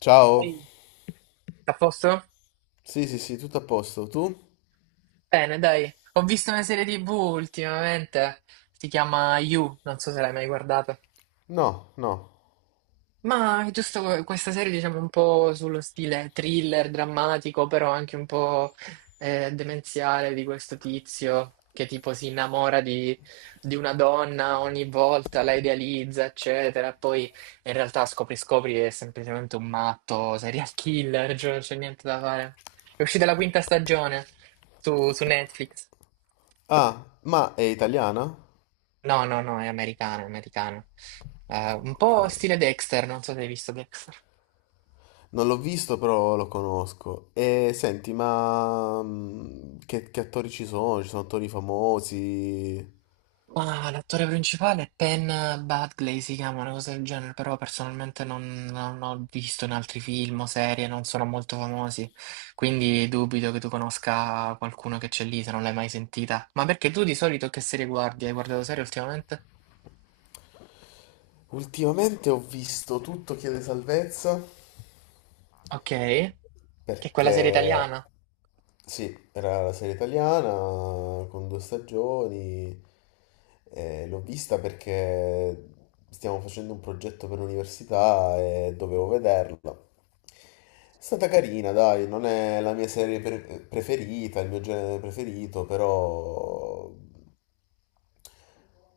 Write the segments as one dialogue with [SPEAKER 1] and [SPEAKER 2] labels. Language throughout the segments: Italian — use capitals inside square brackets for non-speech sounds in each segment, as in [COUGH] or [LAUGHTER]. [SPEAKER 1] Ciao,
[SPEAKER 2] Ehi, a posto?
[SPEAKER 1] sì sì sì, tutto a posto. Tu?
[SPEAKER 2] Bene, dai. Ho visto una serie TV ultimamente, si chiama You, non so se l'hai mai guardata.
[SPEAKER 1] No, no.
[SPEAKER 2] Ma è giusto questa serie, diciamo, un po' sullo stile thriller, drammatico, però anche un po' demenziale di questo tizio che tipo si innamora di una donna ogni volta, la idealizza, eccetera. Poi in realtà scopri che è semplicemente un matto, serial [LAUGHS] killer, cioè non c'è niente da fare. È uscita la quinta stagione su Netflix.
[SPEAKER 1] Ah, ma è italiana?
[SPEAKER 2] No, no, no, è americana, è americana. Un po'
[SPEAKER 1] Ok.
[SPEAKER 2] stile Dexter, non so se hai visto Dexter.
[SPEAKER 1] Non l'ho visto, però lo conosco. E senti, ma che attori ci sono? Ci sono attori famosi?
[SPEAKER 2] Ma l'attore principale è Penn Badgley, si chiama una cosa del genere, però personalmente non ho visto in altri film o serie, non sono molto famosi, quindi dubito che tu conosca qualcuno che c'è lì se non l'hai mai sentita. Ma perché tu di solito che serie guardi? Hai guardato serie ultimamente?
[SPEAKER 1] Ultimamente ho visto Tutto chiede salvezza.
[SPEAKER 2] Ok, che è quella serie
[SPEAKER 1] Perché
[SPEAKER 2] italiana,
[SPEAKER 1] sì, era la serie italiana con due stagioni. L'ho vista perché stiamo facendo un progetto per l'università e dovevo vederla. È stata carina, dai, non è la mia preferita, il mio genere preferito, però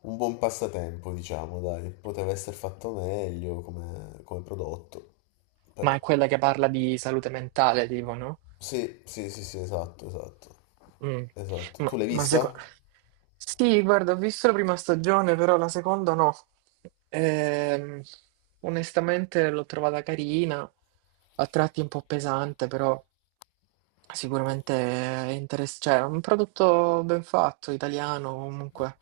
[SPEAKER 1] un buon passatempo, diciamo, dai. Poteva essere fatto meglio come, come prodotto,
[SPEAKER 2] ma
[SPEAKER 1] però.
[SPEAKER 2] è quella che parla di salute mentale, tipo, no?
[SPEAKER 1] Sì, sì, sì, sì, esatto, esatto.
[SPEAKER 2] Mm.
[SPEAKER 1] Esatto.
[SPEAKER 2] Ma,
[SPEAKER 1] Tu l'hai
[SPEAKER 2] ma seco-
[SPEAKER 1] vista?
[SPEAKER 2] Sì, guarda, ho visto la prima stagione, però la seconda no. Ehm, Onestamente l'ho trovata carina, a tratti un po' pesante, però sicuramente è interessante. Cioè, è un prodotto ben fatto, italiano comunque.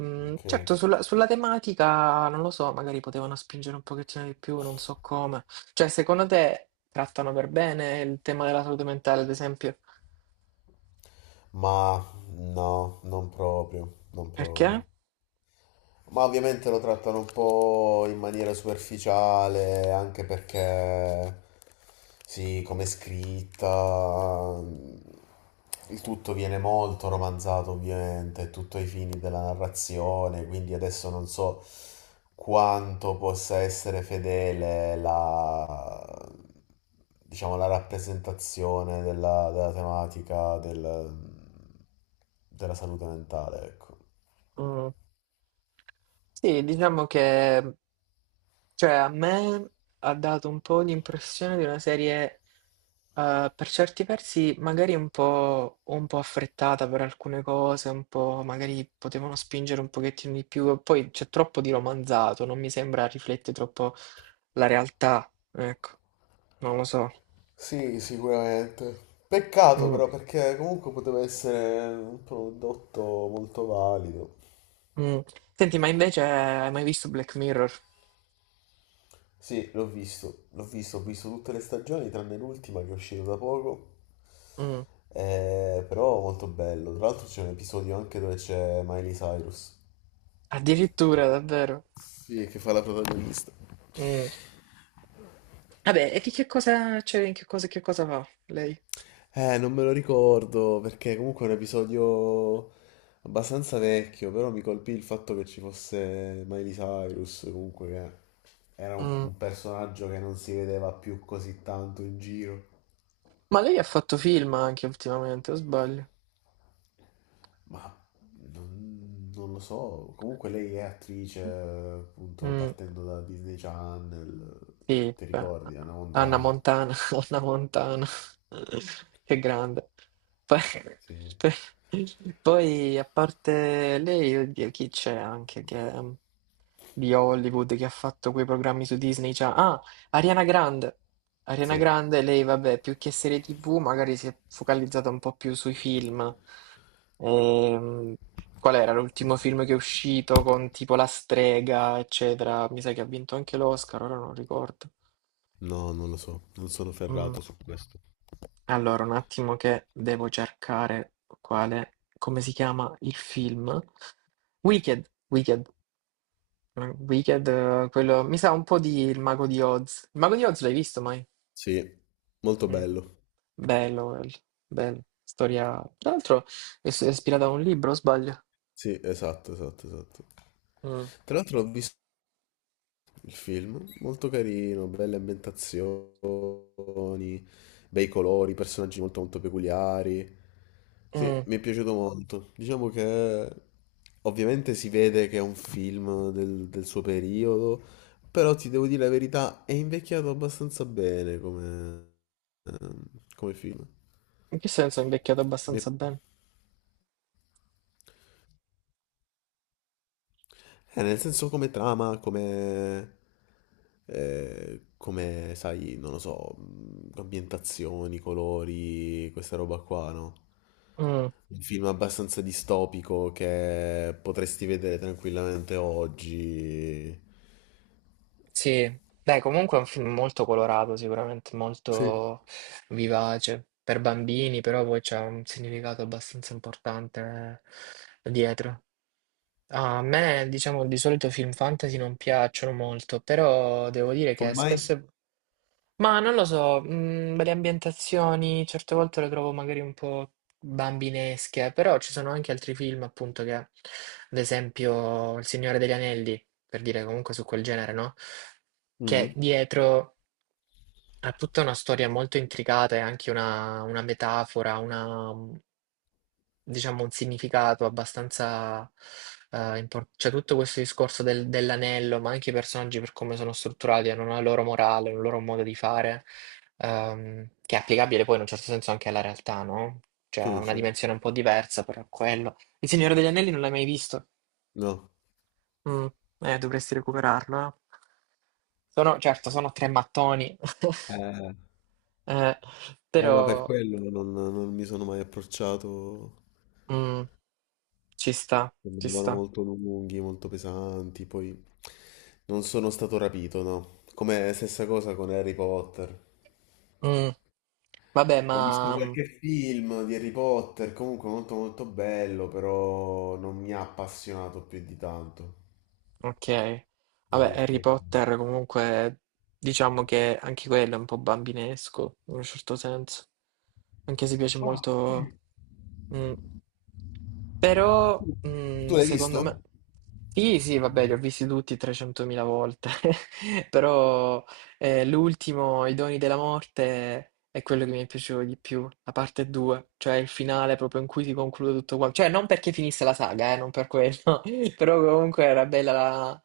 [SPEAKER 2] Mm,
[SPEAKER 1] Ok.
[SPEAKER 2] certo, sulla tematica, non lo so, magari potevano spingere un pochettino di più, non so come. Cioè, secondo te trattano per bene il tema della salute mentale, ad esempio?
[SPEAKER 1] Ma no, non proprio, non
[SPEAKER 2] Perché?
[SPEAKER 1] proprio. Ma ovviamente lo trattano un po' in maniera superficiale, anche perché, sì, come è scritta, il tutto viene molto romanzato, ovviamente, tutto ai fini della narrazione, quindi adesso non so quanto possa essere fedele la, diciamo, la rappresentazione della, della della salute mentale, ecco.
[SPEAKER 2] Mm. Sì, diciamo che, cioè, a me ha dato un po' l'impressione di una serie, per certi versi magari un un po' affrettata per alcune cose, un po' magari potevano spingere un pochettino di più, poi c'è troppo di romanzato, non mi sembra riflette troppo la realtà, ecco, non lo so.
[SPEAKER 1] Sì, sicuramente. Peccato
[SPEAKER 2] Mm,
[SPEAKER 1] però perché comunque poteva essere un prodotto molto valido.
[SPEAKER 2] mm. Senti, ma invece hai mai visto Black Mirror?
[SPEAKER 1] Sì, l'ho visto, ho visto tutte le stagioni tranne l'ultima che è uscita da poco.
[SPEAKER 2] Mm.
[SPEAKER 1] Però molto bello. Tra l'altro c'è un episodio anche dove c'è Miley Cyrus.
[SPEAKER 2] Addirittura, davvero?
[SPEAKER 1] Sì, che fa la protagonista.
[SPEAKER 2] Mm. Vabbè, e di che cosa, cioè, in che cosa va lei?
[SPEAKER 1] Non me lo ricordo perché comunque è un episodio abbastanza vecchio, però mi colpì il fatto che ci fosse Miley Cyrus, comunque che era
[SPEAKER 2] Mm.
[SPEAKER 1] un personaggio che non si vedeva più così tanto in giro,
[SPEAKER 2] Ma lei ha fatto film anche ultimamente, o sbaglio?
[SPEAKER 1] ma non lo so, comunque lei è attrice, appunto,
[SPEAKER 2] Mm.
[SPEAKER 1] partendo da Disney Channel,
[SPEAKER 2] Sì,
[SPEAKER 1] ti
[SPEAKER 2] beh,
[SPEAKER 1] ricordi, Anna
[SPEAKER 2] Anna
[SPEAKER 1] Montana?
[SPEAKER 2] Montana, [LAUGHS] Anna Montana, [LAUGHS] che grande. Poi,
[SPEAKER 1] Sì,
[SPEAKER 2] [LAUGHS] poi, a parte lei, oddio, chi c'è anche che, di Hollywood che ha fatto quei programmi su Disney? Cioè, ah, Ariana Grande. Ariana
[SPEAKER 1] sì.
[SPEAKER 2] Grande, lei, vabbè, più che serie TV, magari si è focalizzata un po' più sui film. Ehm, Qual era l'ultimo film che è uscito con tipo La strega, eccetera? Mi sa che ha vinto anche l'Oscar, ora non ricordo.
[SPEAKER 1] No, non lo so, non sono
[SPEAKER 2] Mm.
[SPEAKER 1] ferrato su questo.
[SPEAKER 2] Allora, un attimo che devo cercare quale, come si chiama il film? Wicked, Wicked. Mm, Wicked, quello, mi sa un po' di Il Mago di Oz. Il Mago di Oz l'hai visto mai?
[SPEAKER 1] Sì, molto
[SPEAKER 2] Mm.
[SPEAKER 1] bello.
[SPEAKER 2] Bello, quello, bello. Storia, tra l'altro è ispirata a un libro, o sbaglio?
[SPEAKER 1] Sì, esatto, esatto, esatto.
[SPEAKER 2] Mm,
[SPEAKER 1] Tra l'altro ho visto il film, molto carino, belle ambientazioni, bei colori, personaggi molto molto peculiari. Sì,
[SPEAKER 2] mm.
[SPEAKER 1] mi è piaciuto molto. Diciamo che ovviamente si vede che è un film del, del suo periodo, però ti devo dire la verità, è invecchiato abbastanza bene come, ehm, come film.
[SPEAKER 2] In che senso è invecchiato
[SPEAKER 1] Mi è
[SPEAKER 2] abbastanza bene?
[SPEAKER 1] Nel senso come trama, come, come, sai, non lo so, ambientazioni, colori, questa roba qua, no?
[SPEAKER 2] Mm.
[SPEAKER 1] Un film abbastanza distopico che potresti vedere tranquillamente oggi.
[SPEAKER 2] Sì, beh, comunque è un film molto colorato, sicuramente
[SPEAKER 1] Sì.
[SPEAKER 2] molto vivace per bambini, però poi c'è un significato abbastanza importante, dietro. A me, diciamo, di solito film fantasy non piacciono molto, però devo dire che
[SPEAKER 1] Come mai?
[SPEAKER 2] spesso ma non lo so, mm, le ambientazioni certe volte le trovo magari un po' bambinesche, però ci sono anche altri film, appunto, che ad esempio Il Signore degli Anelli, per dire comunque su quel genere, no? Che
[SPEAKER 1] Mhm.
[SPEAKER 2] dietro ha tutta una storia molto intricata e anche una metafora, una, diciamo, un significato abbastanza Cioè, tutto questo discorso dell'anello, ma anche i personaggi per come sono strutturati, hanno una loro morale, un loro modo di fare, che è applicabile poi in un certo senso anche alla realtà, no? Cioè, ha
[SPEAKER 1] Sì,
[SPEAKER 2] una
[SPEAKER 1] certo.
[SPEAKER 2] dimensione un po' diversa, però è quello. Il Signore degli Anelli non l'hai mai visto?
[SPEAKER 1] No.
[SPEAKER 2] Mm, dovresti recuperarlo, eh. Sono, certo, sono tre mattoni, [LAUGHS]
[SPEAKER 1] Eh,
[SPEAKER 2] eh,
[SPEAKER 1] ma per
[SPEAKER 2] però
[SPEAKER 1] quello non mi sono mai approcciato.
[SPEAKER 2] mm, ci sta, ci
[SPEAKER 1] Sembravano
[SPEAKER 2] sta.
[SPEAKER 1] molto lunghi, molto pesanti, poi non sono stato rapito, no? Come stessa cosa con Harry Potter.
[SPEAKER 2] Mm. Vabbè,
[SPEAKER 1] Ho visto
[SPEAKER 2] ma mm,
[SPEAKER 1] qualche film di Harry Potter, comunque molto molto bello, però non mi ha appassionato più di tanto,
[SPEAKER 2] ok.
[SPEAKER 1] devo
[SPEAKER 2] Vabbè, Harry
[SPEAKER 1] dirti.
[SPEAKER 2] Potter comunque diciamo che anche quello è un po' bambinesco in un certo senso. Anche se piace
[SPEAKER 1] Ah,
[SPEAKER 2] molto.
[SPEAKER 1] sì.
[SPEAKER 2] Mm. Però,
[SPEAKER 1] Tu l'hai
[SPEAKER 2] secondo
[SPEAKER 1] visto?
[SPEAKER 2] me... Sì, sì, vabbè, li ho visti tutti 300.000 volte, [LAUGHS] però l'ultimo, I doni della morte, è quello che mi piaceva di più, la parte 2, cioè il finale proprio in cui si conclude tutto quanto, cioè non perché finisse la saga, non per quello, [LAUGHS] però comunque era bella la...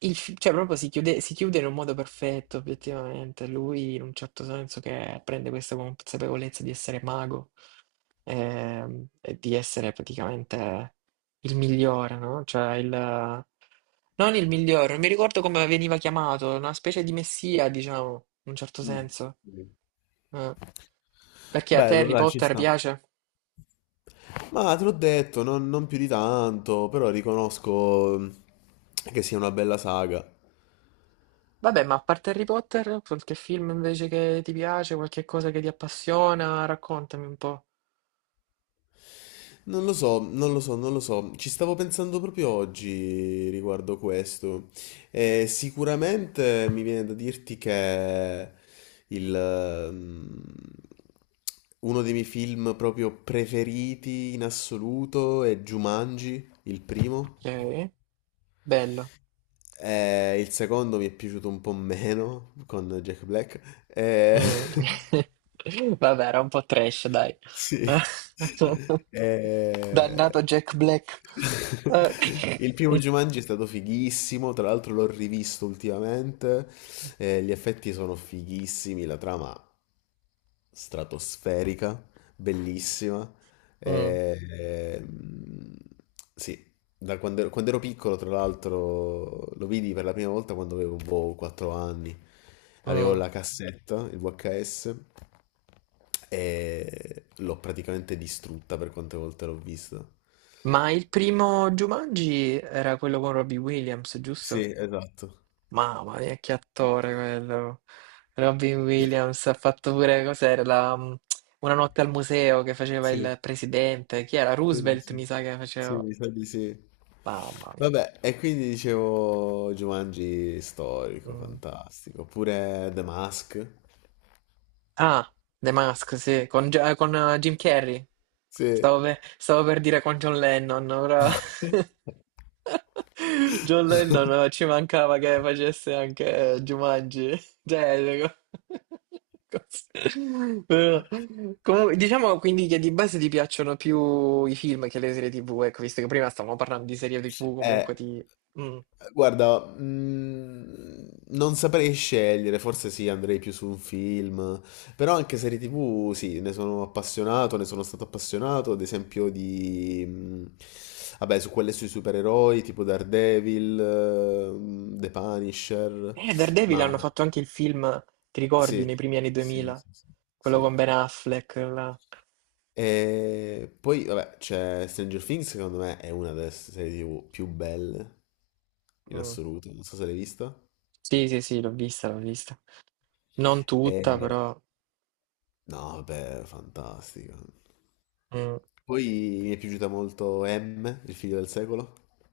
[SPEAKER 2] cioè proprio si chiude in un modo perfetto, obiettivamente, lui in un certo senso che prende questa consapevolezza di essere mago, e di essere praticamente il migliore, no? Cioè il... non il migliore, non mi ricordo come veniva chiamato, una specie di messia, diciamo, in un certo
[SPEAKER 1] Mm.
[SPEAKER 2] senso. Eh, Perché a te
[SPEAKER 1] Bello,
[SPEAKER 2] Harry
[SPEAKER 1] dai, ci
[SPEAKER 2] Potter
[SPEAKER 1] sta.
[SPEAKER 2] piace?
[SPEAKER 1] Ma te l'ho detto, non più di tanto, però riconosco che sia una bella saga.
[SPEAKER 2] Vabbè, ma a parte Harry Potter, qualche film invece che ti piace, qualche cosa che ti appassiona, raccontami un po'.
[SPEAKER 1] Non lo so, non lo so, non lo so. Ci stavo pensando proprio oggi riguardo questo. E sicuramente mi viene da dirti che il, uno dei miei film proprio preferiti in assoluto è Jumanji, il primo.
[SPEAKER 2] Ok, bello.
[SPEAKER 1] E il secondo mi è piaciuto un po' meno con Jack Black. E...
[SPEAKER 2] Mm.
[SPEAKER 1] [LAUGHS]
[SPEAKER 2] [LAUGHS] Vabbè, era un po' trash, dai.
[SPEAKER 1] Sì.
[SPEAKER 2] [LAUGHS] Dannato
[SPEAKER 1] Eh,
[SPEAKER 2] Jack Black. Eh.
[SPEAKER 1] [LAUGHS] il primo
[SPEAKER 2] [LAUGHS]
[SPEAKER 1] Jumanji è stato fighissimo, tra l'altro l'ho rivisto ultimamente, gli effetti sono fighissimi, la trama stratosferica, bellissima.
[SPEAKER 2] Mm,
[SPEAKER 1] E- e, mm, sì, da quando ero piccolo, tra l'altro, lo vidi per la prima volta quando avevo boh, 4 anni. Avevo
[SPEAKER 2] mm.
[SPEAKER 1] la cassetta, il VHS, e l'ho praticamente distrutta per quante volte l'ho vista.
[SPEAKER 2] Ma il primo Jumanji era quello con Robbie Williams, giusto?
[SPEAKER 1] Sì, esatto.
[SPEAKER 2] Mamma mia, che attore quello. Robbie
[SPEAKER 1] [LAUGHS]
[SPEAKER 2] Williams ha fatto pure, cos'era, la, mm, Una notte al museo, che faceva
[SPEAKER 1] Sì.
[SPEAKER 2] il presidente. Chi era?
[SPEAKER 1] Sì,
[SPEAKER 2] Roosevelt,
[SPEAKER 1] sì.
[SPEAKER 2] mi sa che
[SPEAKER 1] Sì,
[SPEAKER 2] faceva.
[SPEAKER 1] mi sa di sì.
[SPEAKER 2] Mamma mia.
[SPEAKER 1] Vabbè, e quindi dicevo Jumanji storico,
[SPEAKER 2] Mm.
[SPEAKER 1] fantastico. Oppure The Mask.
[SPEAKER 2] Ah, The Mask, sì, con, Jim Carrey.
[SPEAKER 1] Sì.
[SPEAKER 2] Stavo per dire con John Lennon, però
[SPEAKER 1] [LAUGHS]
[SPEAKER 2] [LAUGHS] John Lennon ci mancava che facesse anche Jumanji. [LAUGHS] Cioè, co- [LAUGHS] cos- però- comunque, diciamo quindi che di base ti piacciono più i film che le serie TV, ecco, visto che prima stavamo parlando di serie TV,
[SPEAKER 1] Eh,
[SPEAKER 2] comunque ti... Mm.
[SPEAKER 1] guarda, non saprei scegliere, forse sì, andrei più su un film, però anche serie TV, sì, ne sono appassionato, ne sono stato appassionato, ad esempio di, vabbè, su quelle sui supereroi, tipo Daredevil, The Punisher,
[SPEAKER 2] Daredevil
[SPEAKER 1] ma
[SPEAKER 2] hanno fatto anche il film, ti
[SPEAKER 1] sì,
[SPEAKER 2] ricordi, nei primi anni
[SPEAKER 1] sì, sì,
[SPEAKER 2] 2000?
[SPEAKER 1] sì. Sì.
[SPEAKER 2] Quello con
[SPEAKER 1] Sì.
[SPEAKER 2] Ben Affleck, là.
[SPEAKER 1] E poi, vabbè, c'è Stranger Things, secondo me è una delle serie TV più belle in
[SPEAKER 2] Mm.
[SPEAKER 1] assoluto, non so se l'hai vista.
[SPEAKER 2] Sì, sì, sì, l'ho vista, l'ho vista. Non tutta,
[SPEAKER 1] E,
[SPEAKER 2] però...
[SPEAKER 1] no, beh, fantastica.
[SPEAKER 2] mm,
[SPEAKER 1] Poi mi è piaciuta molto M, il figlio del secolo.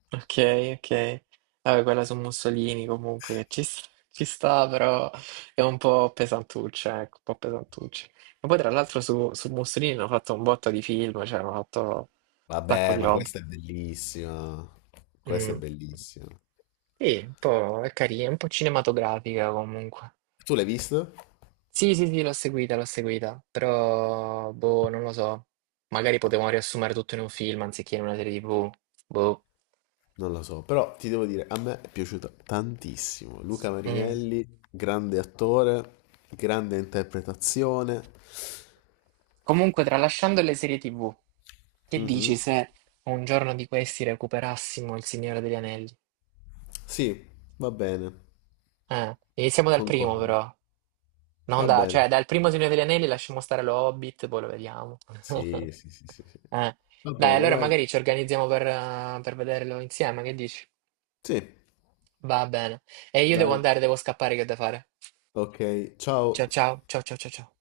[SPEAKER 2] ok, ok. Vabbè, quella su Mussolini comunque che ci sta, però è un po' pesantuccia, ecco, un po' pesantuccia. E poi tra l'altro su Mussolini hanno fatto un botto di film, cioè hanno fatto un sacco
[SPEAKER 1] Vabbè,
[SPEAKER 2] di
[SPEAKER 1] ma
[SPEAKER 2] roba.
[SPEAKER 1] questa è bellissima. Questa è
[SPEAKER 2] Mm.
[SPEAKER 1] bellissima.
[SPEAKER 2] Sì, un po' è carina, un po' cinematografica comunque.
[SPEAKER 1] Tu l'hai visto?
[SPEAKER 2] Sì, sì, sì, l'ho seguita, però, boh, non lo so. Magari potevamo riassumere tutto in un film anziché in una serie TV. Boh.
[SPEAKER 1] Non lo so, però ti devo dire, a me è piaciuta tantissimo. Luca
[SPEAKER 2] Mm.
[SPEAKER 1] Marinelli, grande attore, grande interpretazione.
[SPEAKER 2] Comunque, tralasciando le serie TV, che dici
[SPEAKER 1] Mhm.
[SPEAKER 2] se un giorno di questi recuperassimo Il Signore degli Anelli?
[SPEAKER 1] Sì, va bene.
[SPEAKER 2] Iniziamo dal primo,
[SPEAKER 1] Concordo.
[SPEAKER 2] però. Non
[SPEAKER 1] Va
[SPEAKER 2] da,
[SPEAKER 1] bene.
[SPEAKER 2] cioè, dal primo Signore degli Anelli lasciamo stare lo Hobbit, poi lo vediamo.
[SPEAKER 1] Sì,
[SPEAKER 2] [LAUGHS]
[SPEAKER 1] sì, sì, sì, sì.
[SPEAKER 2] Eh,
[SPEAKER 1] Va
[SPEAKER 2] dai,
[SPEAKER 1] bene,
[SPEAKER 2] allora
[SPEAKER 1] dai.
[SPEAKER 2] magari ci organizziamo per vederlo insieme, che dici?
[SPEAKER 1] Sì,
[SPEAKER 2] Va bene. E io devo
[SPEAKER 1] dai.
[SPEAKER 2] andare, devo scappare, che ho da fare.
[SPEAKER 1] Ok, ciao.
[SPEAKER 2] Ciao ciao, ciao ciao ciao ciao.